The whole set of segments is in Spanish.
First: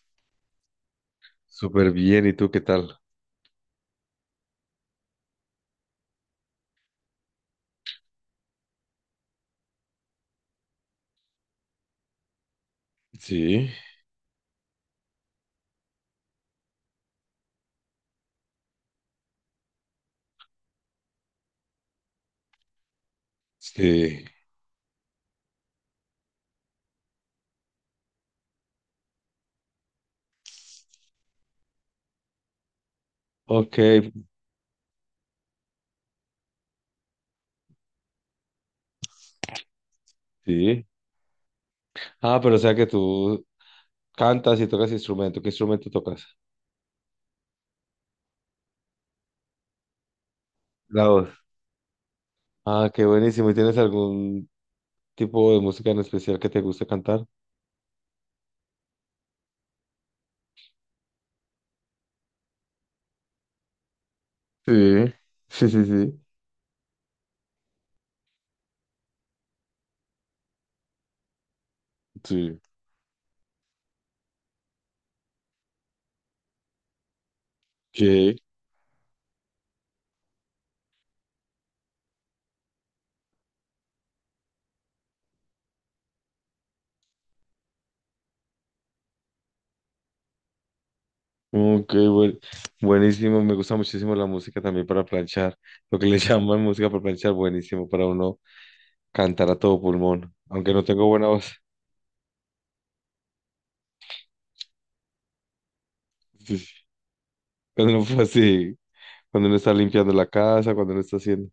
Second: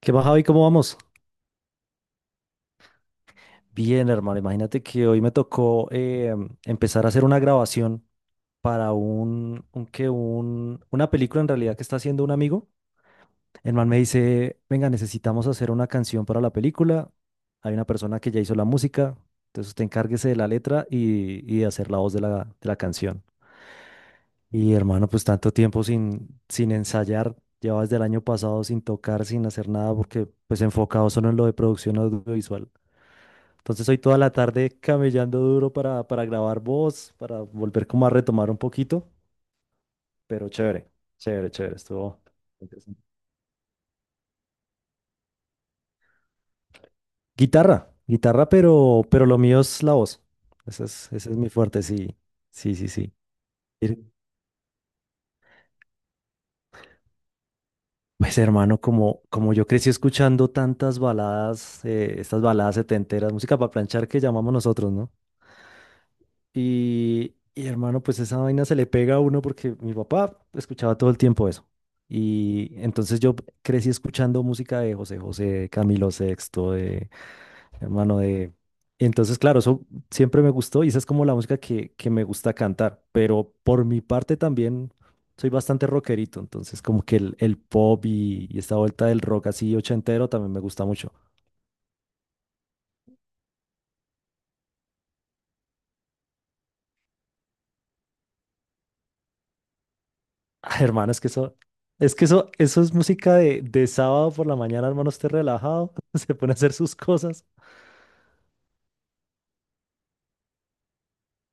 ¿Qué más, Javi? ¿Cómo vamos? Súper bien, ¿y tú qué tal? Bien, hermano. Imagínate que hoy me tocó empezar a hacer una grabación para una película en realidad que está haciendo un amigo. Sí, El man me dice, venga, necesitamos hacer una canción para la película. Hay una persona que ya hizo la música, entonces usted encárguese de la letra y de hacer la voz de de la canción. sí, Y hermano, pues tanto tiempo sin ensayar, llevaba desde el año pasado sin tocar, sin hacer nada, porque pues enfocado solo en lo de producción audiovisual. ok, Entonces hoy toda la tarde camellando duro para grabar voz, para volver como a retomar un poquito, pero sí. chévere, chévere, chévere, estuvo Ah, pero o sea que interesante. tú cantas y tocas instrumento. ¿Qué instrumento tocas? Guitarra, guitarra, pero lo mío es la voz. La voz. Ese es mi fuerte, sí, sí, sí, Ah, qué sí. buenísimo. ¿Y tienes Ir- algún tipo de música en especial que te guste cantar? Pues hermano, como yo crecí escuchando tantas baladas, estas baladas setenteras, música para planchar que llamamos Sí, nosotros, ¿no? sí, sí, sí. Hermano, pues esa vaina se le pega a uno porque mi papá escuchaba todo el tiempo eso. Sí. Y entonces yo crecí escuchando música de José José, de Camilo Sexto, de hermano ¿Qué? de... Entonces, claro, eso siempre me gustó y esa es como la música que me gusta cantar. Pero por mi parte también soy bastante rockerito. Entonces, como que el pop y esta vuelta del rock así ochentero también me gusta mucho. Ok, buen- Buenísimo. Me gusta muchísimo la música también para planchar. Lo que le llaman música para planchar, buenísimo para uno cantar a todo pulmón. Aunque no Ay, tengo hermano, buena voz. es que eso es música de sábado por la mañana, hermano, esté relajado, se pone a Sí. hacer sus cosas. Cuando no fue así. Cuando uno está limpiando la casa, cuando uno está haciendo.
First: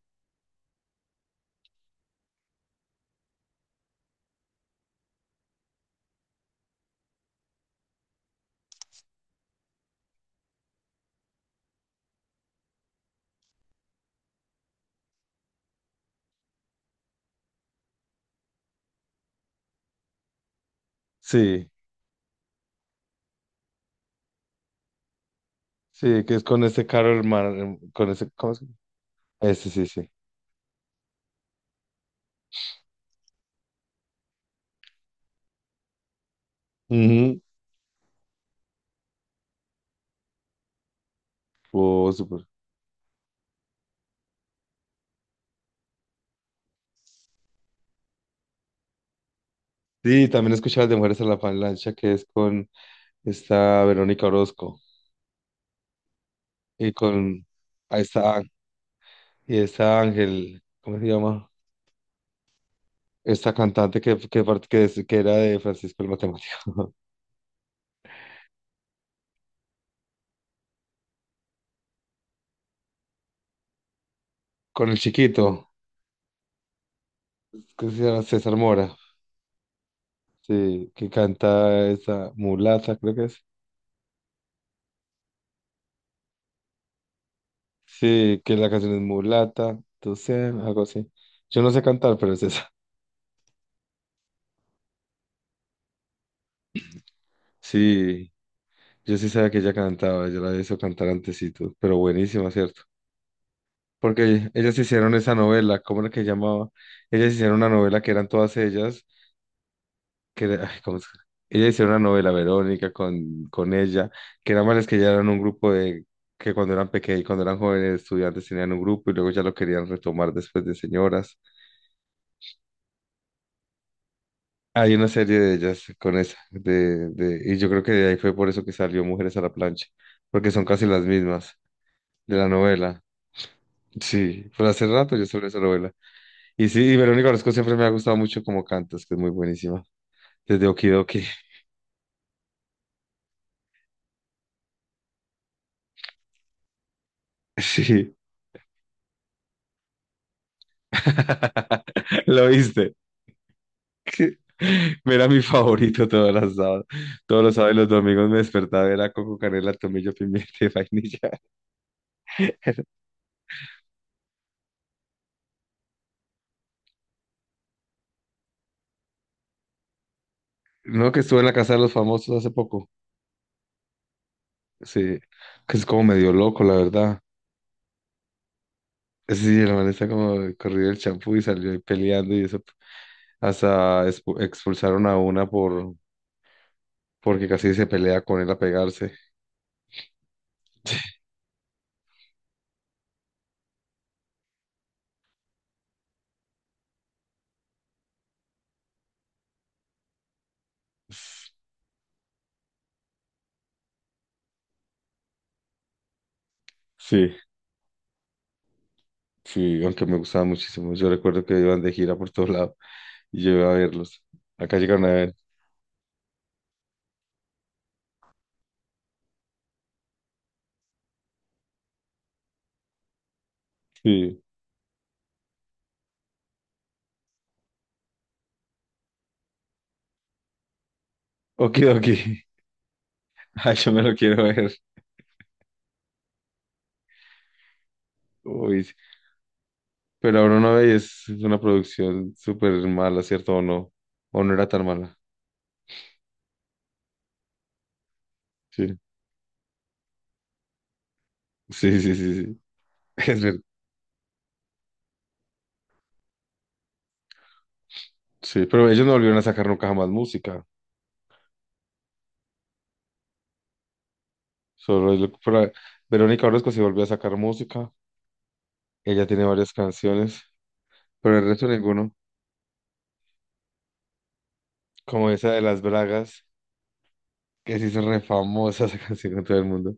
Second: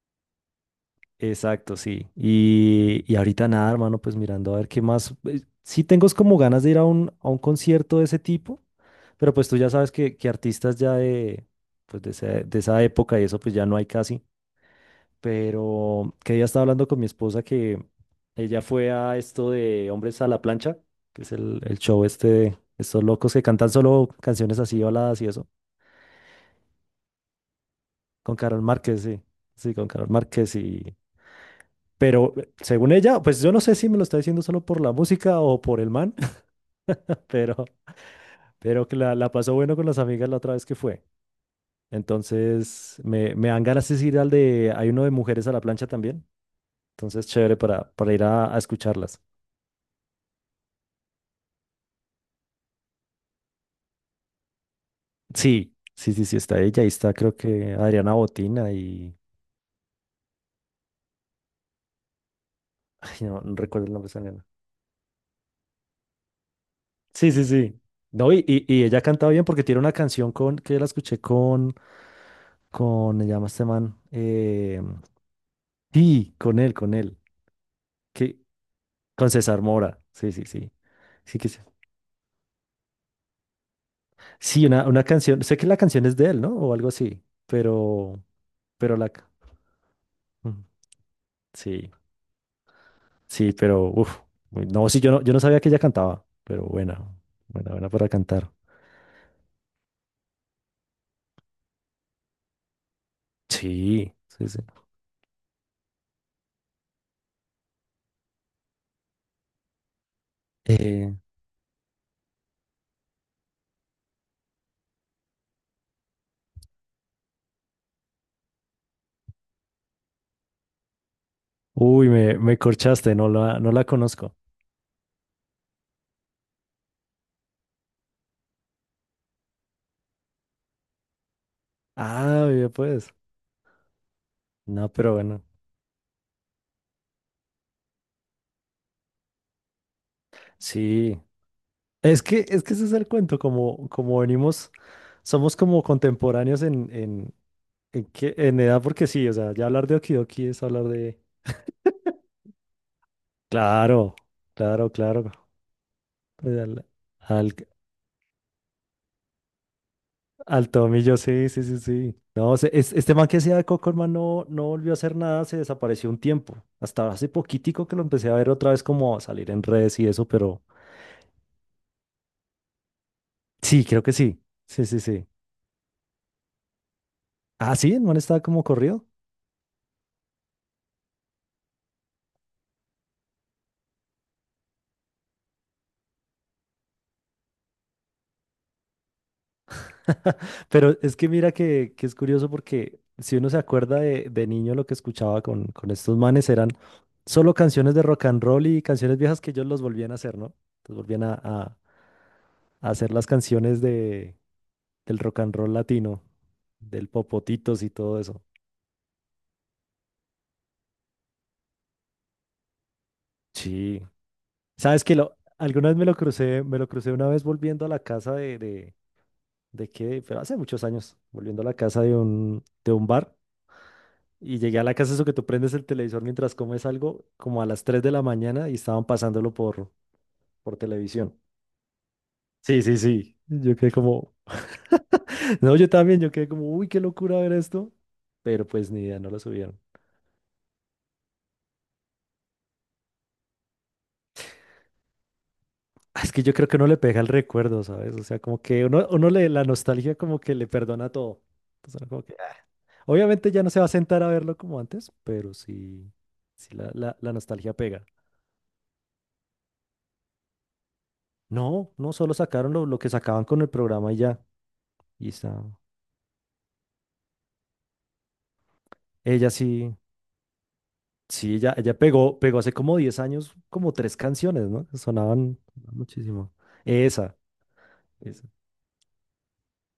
Exacto, sí. Y ahorita nada, hermano, pues mirando a ver qué más. Sí tengo es como ganas de ir a a un concierto de ese tipo, pero pues tú ya sabes que artistas ya de esa época y eso, pues ya no hay casi. Pero que ya estaba hablando con mi esposa que ella fue a esto de Hombres a la Plancha, que es Sí, el show este de estos locos que cantan solo canciones así, baladas y eso, sí, que es con este carro hermano, con ese, con ¿cómo Carol se llama? Márquez, sí, Este, sí, sí, con Carol sí. Márquez y... Pero según ella, pues yo no sé si me lo está diciendo solo por la música o por el man, Ujú. pero, pero que la pasó bueno con las amigas la otra vez que fue. Oh, súper. Entonces, me dan ganas de ir al de, hay uno de mujeres a la plancha también. Entonces, chévere para ir a escucharlas. Sí, también escuchaba las de Mujeres a la Avalancha, que es con esta Verónica Orozco Sí, sí, sí, sí, está ella. Ahí y está, creo con que ahí Adriana está, Botina y. y esta Ángel, ¿cómo se llama? Ay, no, Esta no recuerdo el cantante nombre de esa que, nena. part- que, es- que era de Francisco el Matemático, Sí, sí, sí. No, y ella cantaba bien porque tiene una canción con que la escuché con. Con. Se llama este man. Con el chiquito, Sí, con él, con él. que se llama Que, César Mora, con César Mora. Sí, sí, sí. sí, que Sí, que sí. canta esa mulata, creo que es. Sí, una canción. Sé que la canción es de él, ¿no? O algo así. Pero. Sí, que la canción Pero es la. Mulata, tú sé, Ujú. algo así. Yo no sé Sí, cantar, pero es esa. sí, pero. Uf. No, sí, yo no sabía que ella cantaba. Pero buena. Buena, buena para Sí, cantar. yo sí sabía que ella cantaba, yo la había visto cantar antesito, pero buenísima, ¿cierto? Sí, sí, Porque sí. ellas hicieron esa novela, ¿cómo era que llamaba? Ellas hicieron una novela que eran todas ellas, que era- ay, ¿cómo es? Eh, Ellas hicieron una novela, Verónica, con ella, que era más que ya eran un grupo de, que cuando eran pequeños, cuando eran jóvenes estudiantes tenían un grupo y luego ya lo querían retomar después de señoras. uy, me corchaste, no la conozco. Hay una serie de ellas con esa, y yo creo que de ahí fue por eso que salió Mujeres a la Plancha, porque son casi las mismas de la Ah, ya novela. pues. Sí, por hace No, pero rato yo bueno. sobre esa novela. Y sí, y Verónica Orozco siempre me ha gustado mucho como cantas, que es muy buenísima. Desde Sí. Okidoki. Es que ese es el cuento, como venimos, somos como contemporáneos Sí. En edad, porque sí, o sea, ya hablar de Okidoki es hablar de... Lo viste. Claro, claro, Era claro. mi favorito todos los Pues, sábados. Todos los al- sábados y los domingos me despertaba, era coco, canela, tomillo, pimienta y Al Tomillo, vainilla. sí, sí, sí, sí. No, este man que hacía de Cockerman no, no volvió a hacer nada, se desapareció un tiempo. Hasta hace poquitico que lo empecé a ver otra vez como salir en redes y eso, pero No, que estuve en la casa de los famosos hace poco. sí, creo que sí. Sí, sí, Sí, sí. que es como medio loco, la verdad. Ah, sí, el man estaba como corrido. Sí, el man está como corrido el champú y salió ahí peleando y eso. Hasta expulsaron a una porque casi se pelea con él a pegarse. Pero es que mira que es curioso porque si uno se acuerda de niño lo que escuchaba con estos manes eran solo canciones de rock and roll y canciones viejas que ellos los volvían a hacer, ¿no? Los volvían a hacer las canciones del rock and roll latino, del Sí, Popotitos y todo eso. sí, aunque me gustaba muchísimo. Yo recuerdo que iban de gira por todos lados y yo iba a Sí. verlos. Acá ¿Sabes llegaron a que ver. Alguna vez me lo crucé una vez volviendo a la casa de qué, pero hace muchos años, volviendo a la casa de un bar Sí. y llegué a la casa eso que tú prendes el televisor mientras comes algo, como a las 3 de la mañana y estaban pasándolo por televisión. Okidoki. Sí, sí, sí. Ay, Yo yo quedé me lo como, quiero ver. no, yo también, yo quedé como, uy, qué locura ver esto, pero Uy, pues sí. ni idea, no lo subieron. Pero ahora no veis, es una producción súper mala, ¿cierto? ¿O no? ¿O no era tan mala? Es que yo creo que uno le pega el recuerdo, ¿sabes? O sea, como que Sí. La nostalgia como que le perdona todo. Sí, Entonces, sí, como que, sí, sí. Es obviamente ver- ya no se va a sentar a verlo como antes, pero sí, sí la nostalgia pega. sí, pero ellos no volvieron a sacar nunca jamás música. No, no, solo sacaron lo que sacaban con el programa y ya. Solo es Y lo que- por está. ahí- Verónica Orozco sí volvió a sacar música. Ella tiene Ella varias sí, canciones, pero el sí, resto ella ninguno. pegó, pegó hace como 10 años como tres canciones, ¿no? Como esa Sonaban de Las Bragas, muchísimo. Esa. que se hizo re famosa esa canción con todo el mundo.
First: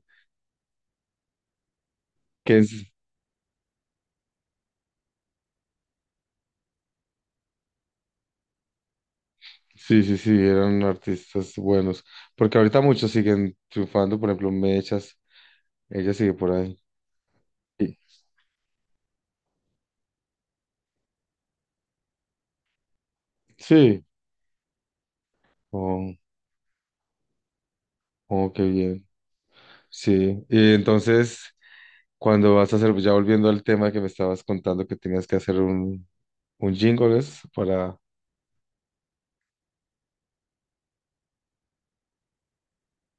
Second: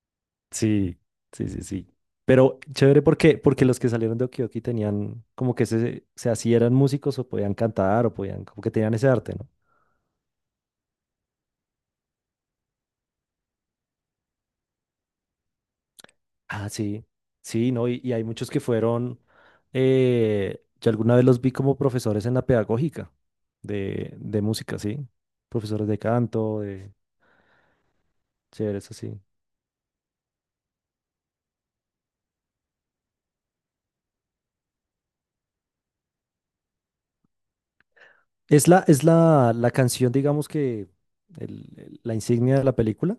Sí, sí, sí, sí. Que Pero es, chévere porque los que salieron de Okioki tenían como que se así eran músicos o podían cantar o podían, como que tenían ese arte, ¿no? sí, sí, sí, eran artistas buenos. Porque ahorita muchos siguen triunfando, por ejemplo, Mechas, ella sigue por Ah, ahí. sí, sí, ¿no? Y- Y hay muchos que fueron, yo alguna vez los vi como profesores en la pedagógica Sí, de música, ¿sí? Profesores de oh, canto, de... oh, qué Chévere, eso bien. sí. Sí, y entonces, cuando vas a hacer, ya volviendo al tema que me estabas contando que tenías que hacer un jingle es para... Es la canción, digamos que, la insignia de la película.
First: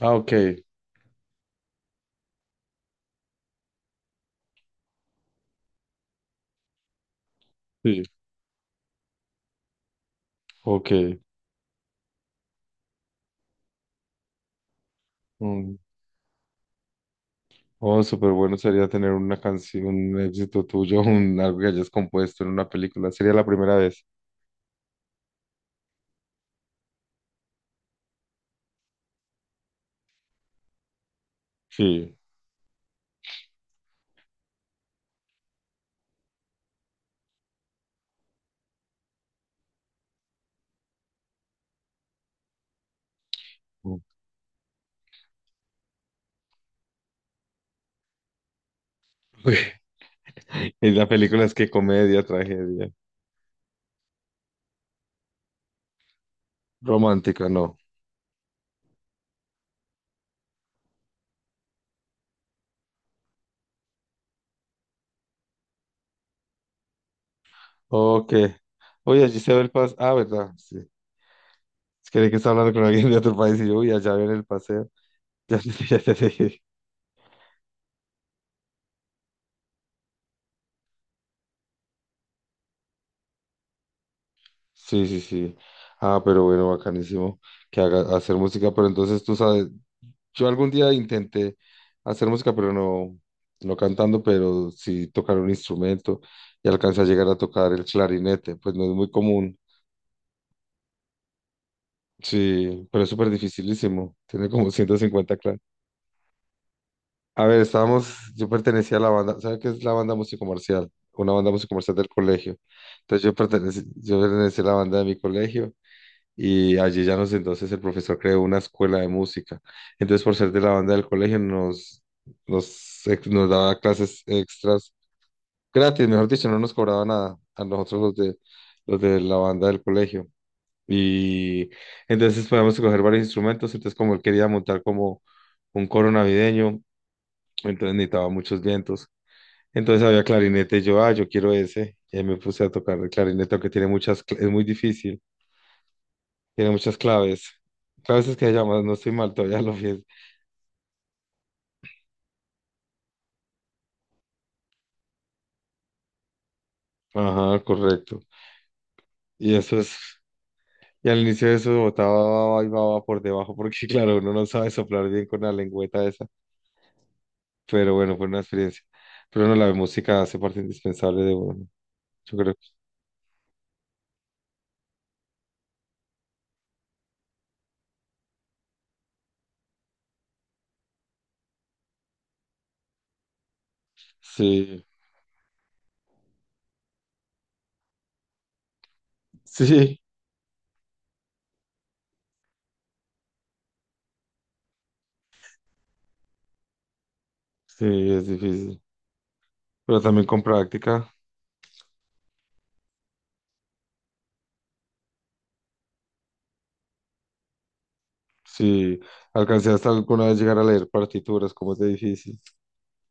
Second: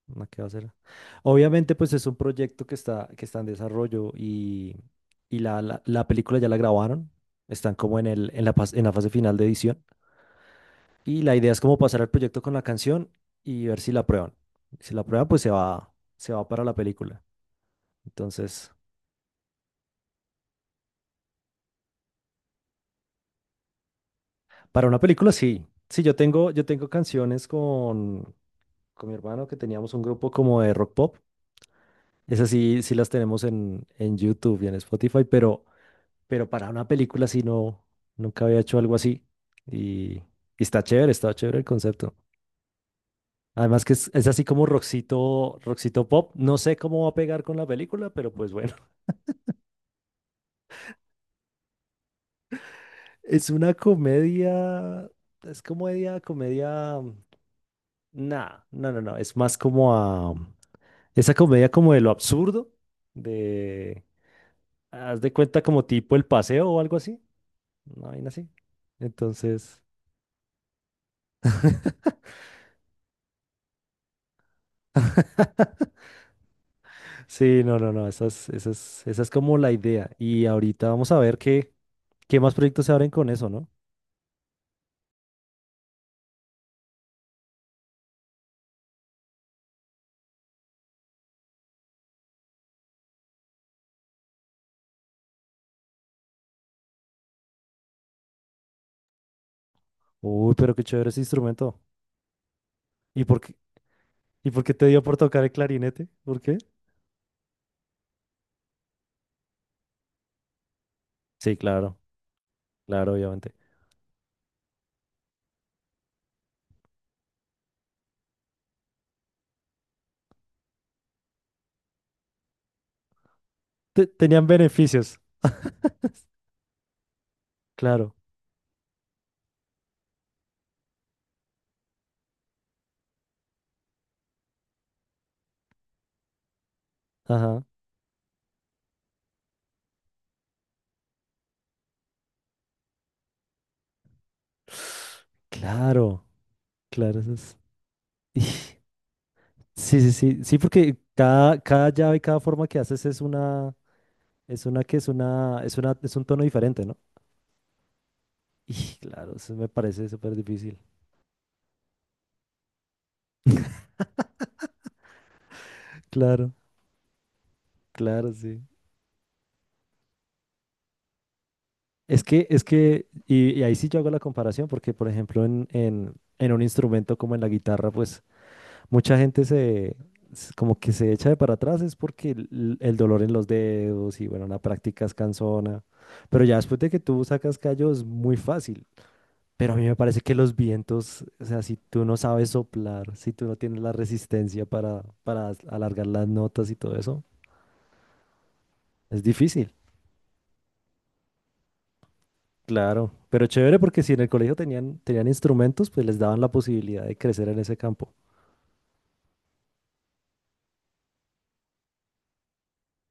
Ah, No, ok, ¿qué va a hacer? Obviamente, pues es un proyecto que está en desarrollo y la película ya la grabaron. Están como sí, en el, en la, pas- en la fase final de edición. ok. Y la idea es como pasar el proyecto con la canción y ver si la aprueban. Si la aprueban, pues Un- se va para la película. Oh, súper bueno Entonces, sería tener una canción, un éxito tuyo, un, algo que hayas compuesto en una película. Sería la primera vez. para una película sí. Sí, yo tengo canciones con mi hermano que teníamos un grupo como de rock pop. Sí. Esas sí, sí las tenemos en YouTube y en Spotify, pero para una película sí no, nunca había hecho algo así. Y está chévere el concepto. Además que Ok. es, así como rockcito, rockcito pop. No sé cómo va a pegar con la película, pero pues bueno. Y la película es que comedia, tragedia, Es una comedia, es comedia, comedia... romántica, no. Nah, no, no, no. Es más como a... Esa comedia como de lo absurdo, de... Haz de cuenta como tipo El Paseo o algo así. Una vaina Ok. así. Oye, allí se ve el Entonces... paseo. Ah, ¿verdad? Sí. Es que de que está hablando con alguien de otro país y yo, uy, allá ven el paseo. Ya te dije. Sí, no, no, no, esa es como la idea. Y ahorita vamos a ver qué más proyectos se abren con eso, ¿no? Sí, sí, sí. Ah, pero bueno, bacanísimo que haga hacer música, pero entonces tú sabes. Yo algún día intenté hacer música, pero no, no cantando, pero sí tocar un instrumento y alcancé a llegar a tocar el clarinete, pues no es muy común. Uy, pero qué chévere ese instrumento. Sí, pero es ¿Y súper por quédificilísimo. Tiene como te ciento dio por cincuenta tocar el claves. clarinete? ¿Por qué? A ver, estábamos, yo pertenecía a la banda, ¿sabes qué es la banda musicomercial? Una banda Sí, musicomercial claro, del colegio. claro, Entonces yo obviamente. pertenecía, yo pertenecía a la banda de mi colegio y allí ya nos entonces el profesor creó una escuela de música. Entonces, por ser de la banda del colegio, nos daba clases Tenían extras beneficios. gratis, mejor dicho, no nos cobraba nada a nosotros Claro, los de la banda del colegio. Y entonces podíamos coger varios instrumentos, entonces como él quería montar como un coro navideño, ajá. entonces necesitaba muchos vientos. Entonces había clarinete, y yo, ah, yo quiero ese, y ahí me puse a tocar el clarinete, aunque tiene muchas, es muy difícil. Claro, Tiene muchas claro, eso claves. es. Claves es Y- que se llama, no estoy mal, todavía lo Sí, vi. sí, sí, sí, porque cada llave, cada forma que haces es una, es un tono diferente, ¿no? Ajá, correcto. Y claro, Y eso me eso es, parece súper difícil. y al inicio de eso botaba y baba por debajo, porque claro, uno no sabe soplar bien con la lengüeta esa. Claro. Pero bueno, fue Claro, una sí. experiencia. Pero no, la música hace parte indispensable de uno. Es Yo que, creo. es que, y ahí sí yo hago la comparación, porque por ejemplo en un instrumento como en la guitarra, pues mucha gente como que se echa de para atrás, es porque el dolor en los dedos y bueno, la Sí, práctica es cansona. Pero ya después de que tú sacas callo es muy fácil. Pero a mí me sí, parece que los vientos, o sea, si tú no sabes soplar, si tú no tienes la resistencia para alargar las notas y todo eso, sí, es difícil. es difícil. Pero también con práctica, Claro, pero chévere porque si en el colegio tenían, tenían instrumentos, pues les daban la posibilidad de crecer en ese campo. sí. Alcancé hasta alguna vez llegar a leer partituras, como es de difícil.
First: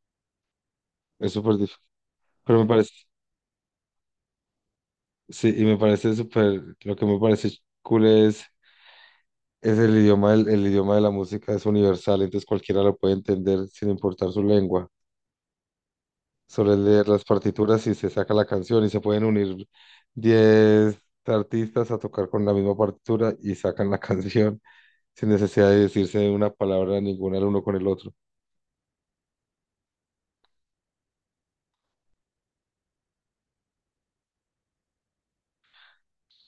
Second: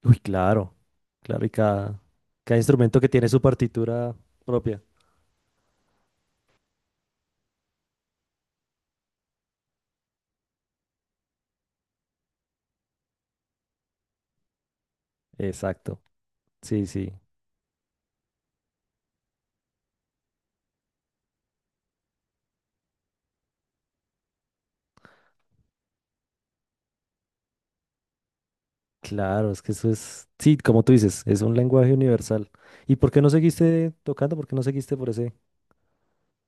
Uy, claro, Es claro, y súper difícil. Cada Pero me parece. instrumento que tiene su partitura propia. Sí, y me parece súper, lo que me parece cool es el idioma de la música es universal, entonces cualquiera lo puede entender sin importar su lengua. Exacto, Solo es sí, leer sí, las partituras y se saca la canción y se pueden unir 10 artistas a tocar con la misma partitura y sacan la canción sin necesidad de decirse una palabra ninguna el uno con el otro. claro, es que eso es, sí, como tú dices, es un lenguaje universal. ¿Y por qué no seguiste tocando? ¿Por qué no seguiste por ese,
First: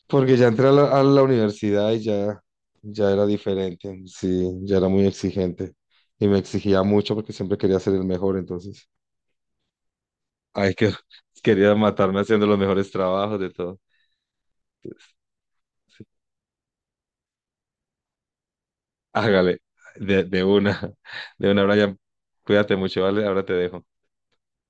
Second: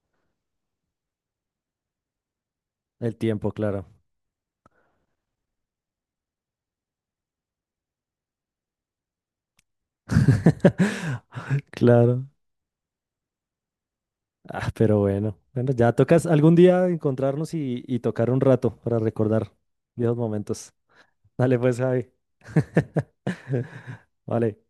Porque ya entré a la universidad y ya, ya el era tiempo, claro? diferente, sí, ya era muy exigente y me exigía mucho porque siempre quería ser el mejor, entonces. Ay, que quería matarme Claro. haciendo los mejores trabajos de todo. Ah, pero Entonces, bueno, bueno, ya sí. tocas algún día encontrarnos y tocar un rato para recordar Hágale, viejos de momentos. una, de Dale una, pues, Brian. Javi. Cuídate mucho, ¿vale? Ahora te dejo. Vale.